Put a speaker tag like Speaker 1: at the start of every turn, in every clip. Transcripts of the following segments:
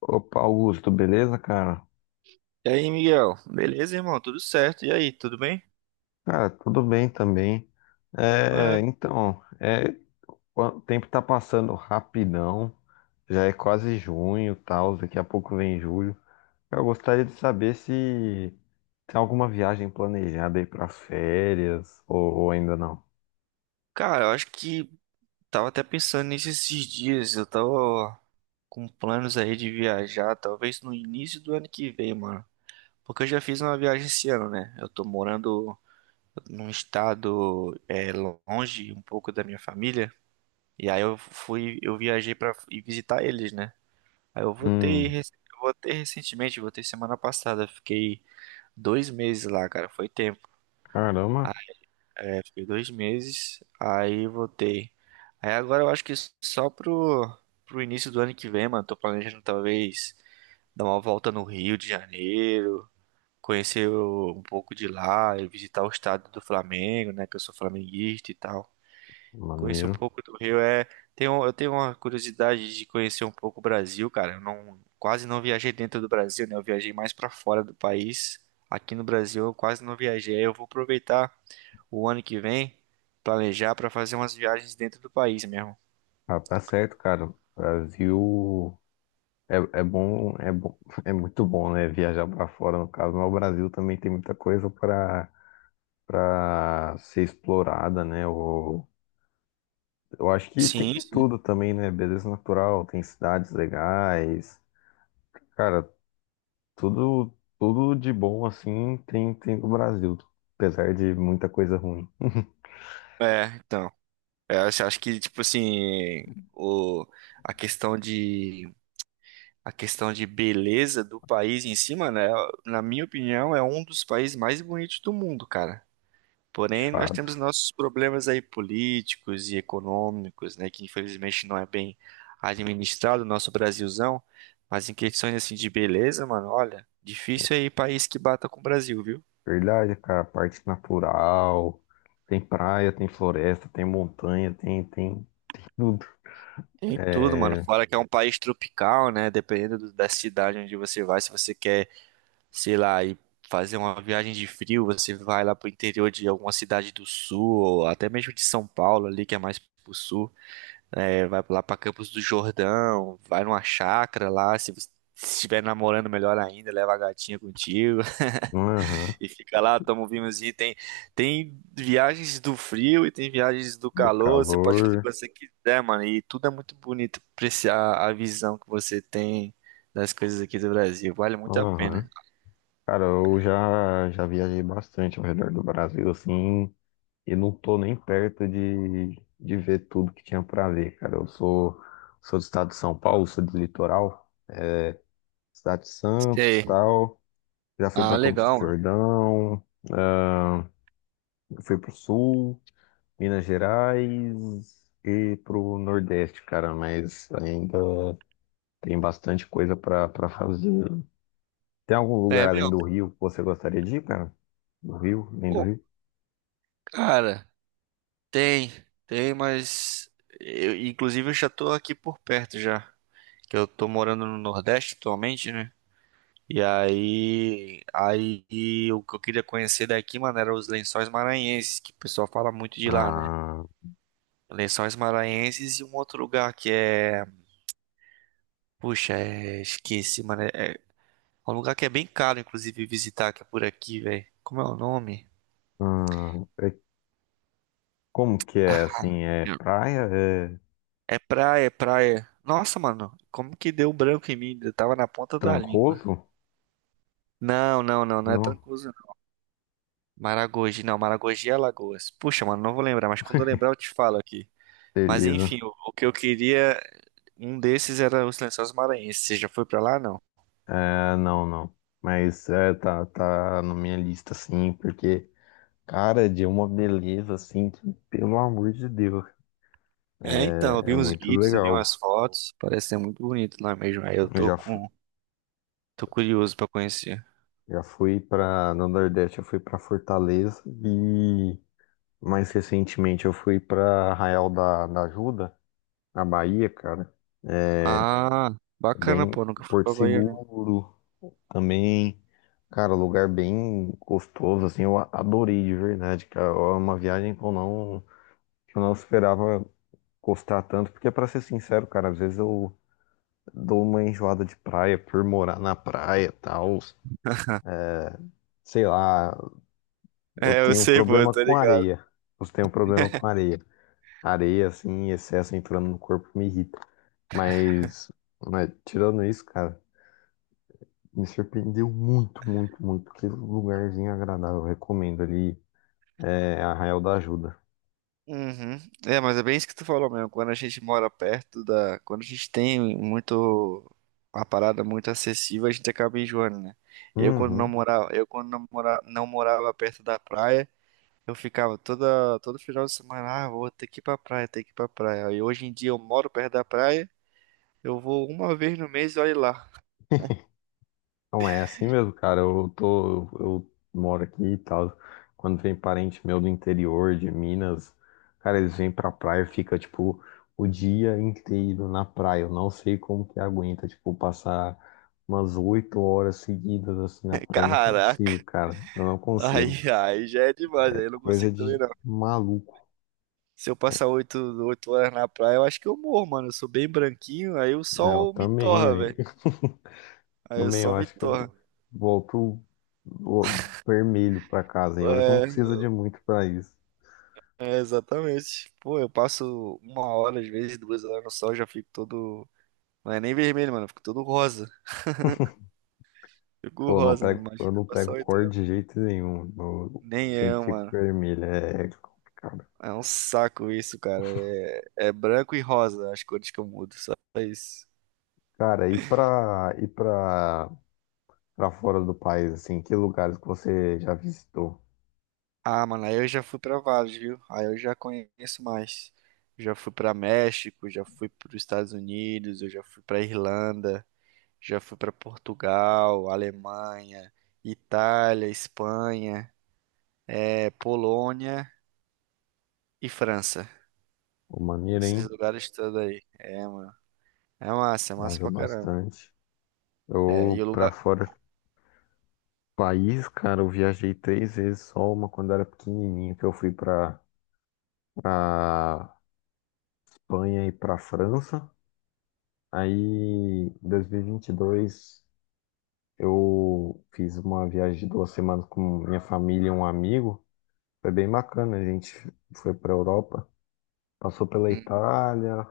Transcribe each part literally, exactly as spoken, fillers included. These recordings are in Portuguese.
Speaker 1: Opa, Augusto, beleza, cara?
Speaker 2: E aí, Miguel? Beleza, irmão? Tudo certo? E aí, tudo bem?
Speaker 1: Cara, tudo bem também. É,
Speaker 2: É,
Speaker 1: então, é, o tempo tá passando rapidão, já é quase junho, tal, daqui a pouco vem julho. Eu gostaria de saber se tem alguma viagem planejada aí para férias ou, ou ainda não.
Speaker 2: cara, eu acho que tava até pensando nisso esses dias. Eu tava com planos aí de viajar, talvez no início do ano que vem, mano. Porque eu já fiz uma viagem esse ano, né? Eu tô morando num estado é, longe um pouco da minha família. E aí eu fui, eu viajei pra ir visitar eles, né? Aí eu voltei,
Speaker 1: Hum,
Speaker 2: rec- eu voltei recentemente, voltei semana passada. Fiquei dois meses lá, cara. Foi tempo.
Speaker 1: caramba,
Speaker 2: É, fiquei dois meses, aí voltei. Aí agora eu acho que só pro, pro início do ano que vem, mano, tô planejando talvez dar uma volta no Rio de Janeiro, conhecer o- um pouco de lá, e visitar o estado do Flamengo, né, que eu sou flamenguista e tal. Conhecer um
Speaker 1: maneiro.
Speaker 2: pouco do Rio é... Tenho, eu tenho uma curiosidade de conhecer um pouco o Brasil, cara. Eu não, quase não viajei dentro do Brasil, né, eu viajei mais pra fora do país. Aqui no Brasil eu quase não viajei, eu vou aproveitar o ano que vem planejar pra fazer umas viagens dentro do país mesmo.
Speaker 1: Ah, tá certo, cara. Brasil é, é bom, é bom, é muito bom, né? Viajar pra fora, no caso, mas o Brasil também tem muita coisa pra para ser explorada, né? Eu, eu acho que tem
Speaker 2: Sim,
Speaker 1: de
Speaker 2: sim.
Speaker 1: tudo também, né? Beleza natural, tem cidades legais, cara, tudo tudo de bom assim tem tem no Brasil, apesar de muita coisa ruim,
Speaker 2: É, então. É, acho acho que, tipo assim, o, a questão de, a questão de beleza do país em si, mano, é, na minha opinião, é um dos países mais bonitos do mundo, cara.
Speaker 1: de
Speaker 2: Porém, nós
Speaker 1: fato.
Speaker 2: temos nossos problemas aí políticos e econômicos, né, que infelizmente não é bem administrado, o nosso Brasilzão. Mas em questões assim de beleza, mano, olha, difícil aí país que bata com o Brasil, viu?
Speaker 1: Verdade, cara, parte natural, tem praia, tem floresta, tem montanha, tem tem tudo.
Speaker 2: Tem tudo, mano.
Speaker 1: É,
Speaker 2: Fora que é um país tropical, né? Dependendo do- da cidade onde você vai, se você quer, sei lá, ir fazer uma viagem de frio, você vai lá pro interior de alguma cidade do sul, ou até mesmo de São Paulo ali, que é mais pro sul. É, vai lá pra Campos do Jordão, vai numa chácara lá. Se você estiver namorando, melhor ainda, leva a gatinha contigo.
Speaker 1: aham,
Speaker 2: E fica lá, toma um vinhozinho. Tem, tem viagens do frio e tem viagens do
Speaker 1: do
Speaker 2: calor. Você pode fazer o
Speaker 1: calor,
Speaker 2: que você quiser, mano. E tudo é muito bonito. Apreciar a visão que você tem das coisas aqui do Brasil. Vale muito a pena.
Speaker 1: aham. Cara, eu já já viajei bastante ao redor do Brasil, assim. E não tô nem perto de, de ver tudo que tinha pra ver, cara. Eu sou, sou do estado de São Paulo, sou do litoral, cidade de Santos,
Speaker 2: Sei.
Speaker 1: tal. Já fui
Speaker 2: Ah,
Speaker 1: pra Campos do
Speaker 2: legal, mano.
Speaker 1: Jordão, ah, fui pro Sul, Minas Gerais e pro Nordeste, cara. Mas ainda tem bastante coisa pra para fazer. Tem algum lugar
Speaker 2: É,
Speaker 1: além
Speaker 2: meu.
Speaker 1: do Rio que você gostaria de ir, cara? Do Rio, além do
Speaker 2: Pô,
Speaker 1: Rio?
Speaker 2: cara, tem. Tem, mas. Eu, inclusive, eu já tô aqui por perto já. Que eu tô morando no Nordeste atualmente, né? E aí, aí o que eu queria conhecer daqui, mano, era os Lençóis Maranhenses, que o pessoal fala muito de lá, né?
Speaker 1: Ah,
Speaker 2: Lençóis Maranhenses e um outro lugar que é, puxa, é... esqueci, mano, é... é um lugar que é bem caro, inclusive, visitar, que é por aqui, velho. Como é o nome?
Speaker 1: hum, é- como que é
Speaker 2: Ah,
Speaker 1: assim? É praia? É
Speaker 2: é praia, é praia. Nossa, mano, como que deu branco em mim? Eu tava na ponta da língua.
Speaker 1: Trancoso?
Speaker 2: Não, não, não, não é
Speaker 1: Não,
Speaker 2: Trancoso, não. Maragogi, não, Maragogi é Alagoas. Puxa, mano, não vou lembrar, mas quando eu lembrar eu te falo aqui. Mas
Speaker 1: beleza.
Speaker 2: enfim, o, o que eu queria, um desses era os Lençóis Maranhenses. Você já foi pra lá, não?
Speaker 1: É, não, não. Mas é, tá, tá na minha lista, sim, porque, cara, de uma beleza, assim, que, pelo amor de Deus,
Speaker 2: É, então, eu
Speaker 1: é, é
Speaker 2: vi uns
Speaker 1: muito
Speaker 2: vídeos, eu vi umas
Speaker 1: legal.
Speaker 2: fotos, parece ser muito bonito lá mesmo. Aí eu
Speaker 1: Eu
Speaker 2: tô
Speaker 1: já, fu-
Speaker 2: com, tô curioso pra conhecer.
Speaker 1: já fui pra, no Nordeste, eu fui pra Fortaleza e, mais recentemente, eu fui pra Arraial da, da Ajuda, na Bahia, cara. É,
Speaker 2: Ah, bacana,
Speaker 1: Bem,
Speaker 2: pô, nunca fui
Speaker 1: Porto
Speaker 2: pra Bahia, não.
Speaker 1: Seguro. Também, cara, lugar bem gostoso, assim, eu a- adorei de verdade, cara. É uma viagem que eu não, que eu não esperava gostar tanto, porque pra ser sincero, cara, às vezes eu dou uma enjoada de praia por morar na praia e tal. Sei lá, eu
Speaker 2: É, eu
Speaker 1: tenho
Speaker 2: sei, pô, eu
Speaker 1: problema
Speaker 2: tô
Speaker 1: com
Speaker 2: ligado.
Speaker 1: areia. Eu tenho problema com areia. Areia, assim, em excesso entrando no corpo me irrita. Mas, mas tirando isso, cara, me surpreendeu muito, muito, muito. Que lugarzinho agradável, eu recomendo ali. É Arraial da Ajuda.
Speaker 2: Uhum. É, mas é bem isso que tu falou mesmo. Quando a gente mora perto da, quando a gente tem muito uma parada muito acessível, a gente acaba enjoando, né? Eu quando não
Speaker 1: Uhum.
Speaker 2: morava, eu quando não morava, não morava perto da praia. Eu ficava toda, todo final de semana, ah, vou ter que ir pra praia, ter que ir pra praia. E hoje em dia eu moro perto da praia, eu vou uma vez no mês e olha lá.
Speaker 1: Não é assim mesmo, cara. Eu tô, eu moro aqui e tal. Quando vem parente meu do interior de Minas, cara, eles vêm pra praia, e fica tipo o dia inteiro na praia. Eu não sei como que aguenta, tipo, passar umas oito horas seguidas assim na praia. Eu não consigo,
Speaker 2: Caraca,
Speaker 1: cara. Eu não consigo.
Speaker 2: aí, aí já é demais, aí eu não
Speaker 1: Coisa
Speaker 2: consigo também
Speaker 1: de
Speaker 2: não.
Speaker 1: maluco,
Speaker 2: Se eu passar oito, oito horas na praia, eu acho que eu morro, mano. Eu sou bem branquinho, aí o
Speaker 1: né? Eu
Speaker 2: sol me
Speaker 1: também,
Speaker 2: torra,
Speaker 1: velho.
Speaker 2: velho. Aí o
Speaker 1: Também eu
Speaker 2: sol me
Speaker 1: acho que eu
Speaker 2: torra.
Speaker 1: vou pro, vou vermelho pra casa, hein? Olha que não
Speaker 2: É,
Speaker 1: precisa de muito pra isso.
Speaker 2: é, exatamente. Pô, eu passo uma hora, às vezes duas horas no sol, já fico todo. Não é nem vermelho, mano, eu fico todo rosa. Fico
Speaker 1: Pô, não
Speaker 2: rosa, mano.
Speaker 1: pego, eu
Speaker 2: Imagina
Speaker 1: não
Speaker 2: passar
Speaker 1: pego
Speaker 2: oito.
Speaker 1: cor de jeito nenhum. Eu
Speaker 2: Nem
Speaker 1: sempre
Speaker 2: eu,
Speaker 1: fico
Speaker 2: mano.
Speaker 1: vermelho. É é complicado.
Speaker 2: É um saco isso, cara. É, é branco e rosa as cores que eu mudo, só isso.
Speaker 1: Cara, e pra, e pra, pra fora do país, assim, que lugares que você já visitou?
Speaker 2: Ah, mano, aí eu já fui pra vários, viu? Aí eu já conheço mais. Já fui pra México, já fui pros Estados Unidos, eu já fui pra Irlanda, já fui pra Portugal, Alemanha, Itália, Espanha, é, Polônia e França.
Speaker 1: O Maneiro,
Speaker 2: Esses
Speaker 1: hein?
Speaker 2: lugares todos aí. É, mano. É massa, é massa
Speaker 1: Viajou
Speaker 2: pra caramba.
Speaker 1: bastante.
Speaker 2: É, e o
Speaker 1: Eu, pra
Speaker 2: lugar.
Speaker 1: fora do país, cara, eu viajei três vezes só, uma quando era pequenininho, que eu fui pra, pra Espanha e pra França. Aí, em dois mil e vinte e dois, eu fiz uma viagem de duas semanas com minha família e um amigo. Foi bem bacana, a gente foi para Europa, passou pela
Speaker 2: Hum.
Speaker 1: Itália,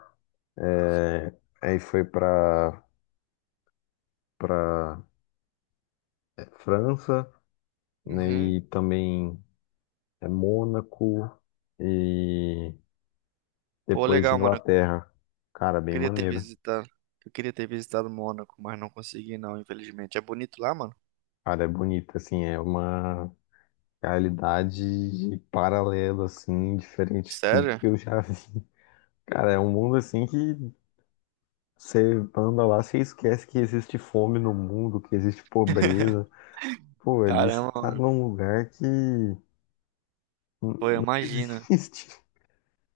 Speaker 1: é, aí foi para para França, né,
Speaker 2: Uhum.
Speaker 1: e também é, Mônaco e
Speaker 2: Pô,
Speaker 1: depois
Speaker 2: legal, mano.
Speaker 1: Inglaterra. Cara, bem
Speaker 2: Queria ter
Speaker 1: maneiro.
Speaker 2: visitado. Eu queria ter visitado Mônaco, mas não consegui não, infelizmente. É bonito lá, mano?
Speaker 1: Cara, é bonito, assim, é uma realidade paralela, assim, diferente de tudo
Speaker 2: Sério?
Speaker 1: que eu já vi. Cara, é um mundo assim que você anda lá, você esquece que existe fome no mundo, que existe pobreza. Pô, ali você
Speaker 2: Caramba,
Speaker 1: tá
Speaker 2: mano.
Speaker 1: num lugar que n-
Speaker 2: Pô, eu
Speaker 1: não
Speaker 2: imagino.
Speaker 1: existe.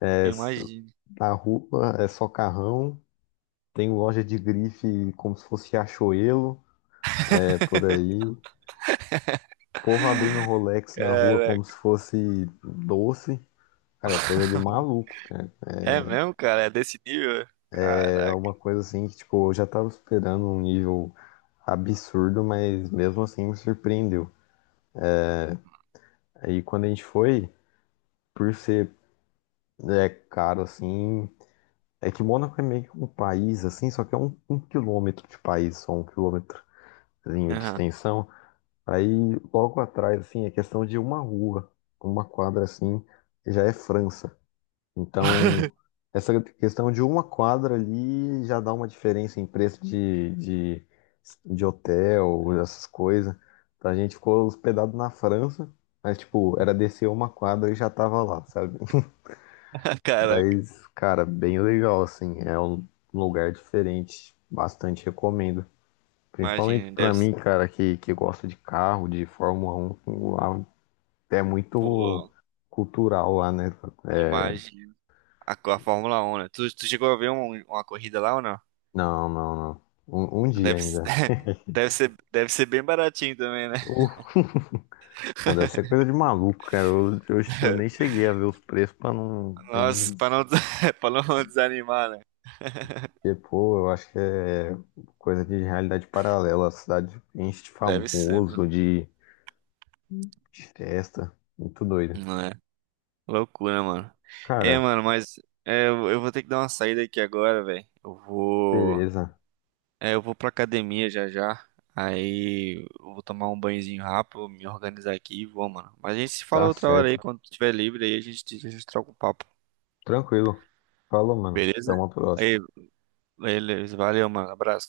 Speaker 1: É,
Speaker 2: Eu
Speaker 1: s-
Speaker 2: imagino.
Speaker 1: na rua é só carrão, tem loja de grife como se fosse Riachuelo, é por aí. Povo abrindo Rolex na rua como
Speaker 2: Caraca.
Speaker 1: se fosse doce. Cara, é coisa de maluco.
Speaker 2: É mesmo, cara? É desse nível?
Speaker 1: É
Speaker 2: Caraca.
Speaker 1: uma coisa assim que, tipo, eu já tava esperando um nível absurdo, mas mesmo assim me surpreendeu. Aí quando a gente foi, por ser é, caro assim, é que Mônaco é meio que um país assim, só que é um, um quilômetro de país, só um quilômetrozinho de
Speaker 2: Aham.
Speaker 1: extensão. Aí logo atrás, assim, é questão de uma rua, uma quadra assim, já é França. Então, essa questão de uma quadra ali já dá uma diferença em preço de, de, de hotel, essas coisas. Então, a gente ficou hospedado na França, mas, tipo, era descer uma quadra e já tava lá, sabe?
Speaker 2: Caraca.
Speaker 1: Mas, cara, bem legal, assim. É um lugar diferente. Bastante recomendo. Principalmente
Speaker 2: Imagina,
Speaker 1: pra
Speaker 2: deve ser.
Speaker 1: mim, cara, que, que gosta de carro, de Fórmula um. Lá é muito
Speaker 2: Pô,
Speaker 1: cultural lá, né?
Speaker 2: eu
Speaker 1: É,
Speaker 2: imagino. A, co- a Fórmula um, né? Tu, tu chegou a ver um- uma corrida lá ou não?
Speaker 1: Não, não, não. Um, um dia
Speaker 2: Deve, ser-
Speaker 1: ainda.
Speaker 2: deve ser, deve ser bem baratinho também, né?
Speaker 1: O- Não, deve ser coisa de maluco, cara. Eu, eu, eu nem cheguei a ver os preços pra não
Speaker 2: Nossa,
Speaker 1: nem
Speaker 2: pra
Speaker 1: dizer,
Speaker 2: não, des- pra não desanimar, né?
Speaker 1: pô, eu acho que é coisa de realidade paralela. A cidade enche de
Speaker 2: Deve ser.
Speaker 1: famoso, de, de festa. Muito doido.
Speaker 2: Loucura, mano. É,
Speaker 1: Cara,
Speaker 2: mano, mas é, eu eu vou ter que dar uma saída aqui agora, velho. Eu vou.
Speaker 1: beleza.
Speaker 2: É, eu vou pra academia já já. Aí eu vou tomar um banhozinho rápido, me organizar aqui e vou, mano. Mas a gente se fala
Speaker 1: Tá
Speaker 2: outra hora aí,
Speaker 1: certo.
Speaker 2: quando tiver livre, aí a gente, a gente troca o papo.
Speaker 1: Tranquilo. Falou, mano. Até
Speaker 2: Beleza?
Speaker 1: uma
Speaker 2: Aí,
Speaker 1: próxima.
Speaker 2: beleza. Valeu, mano. Abraço.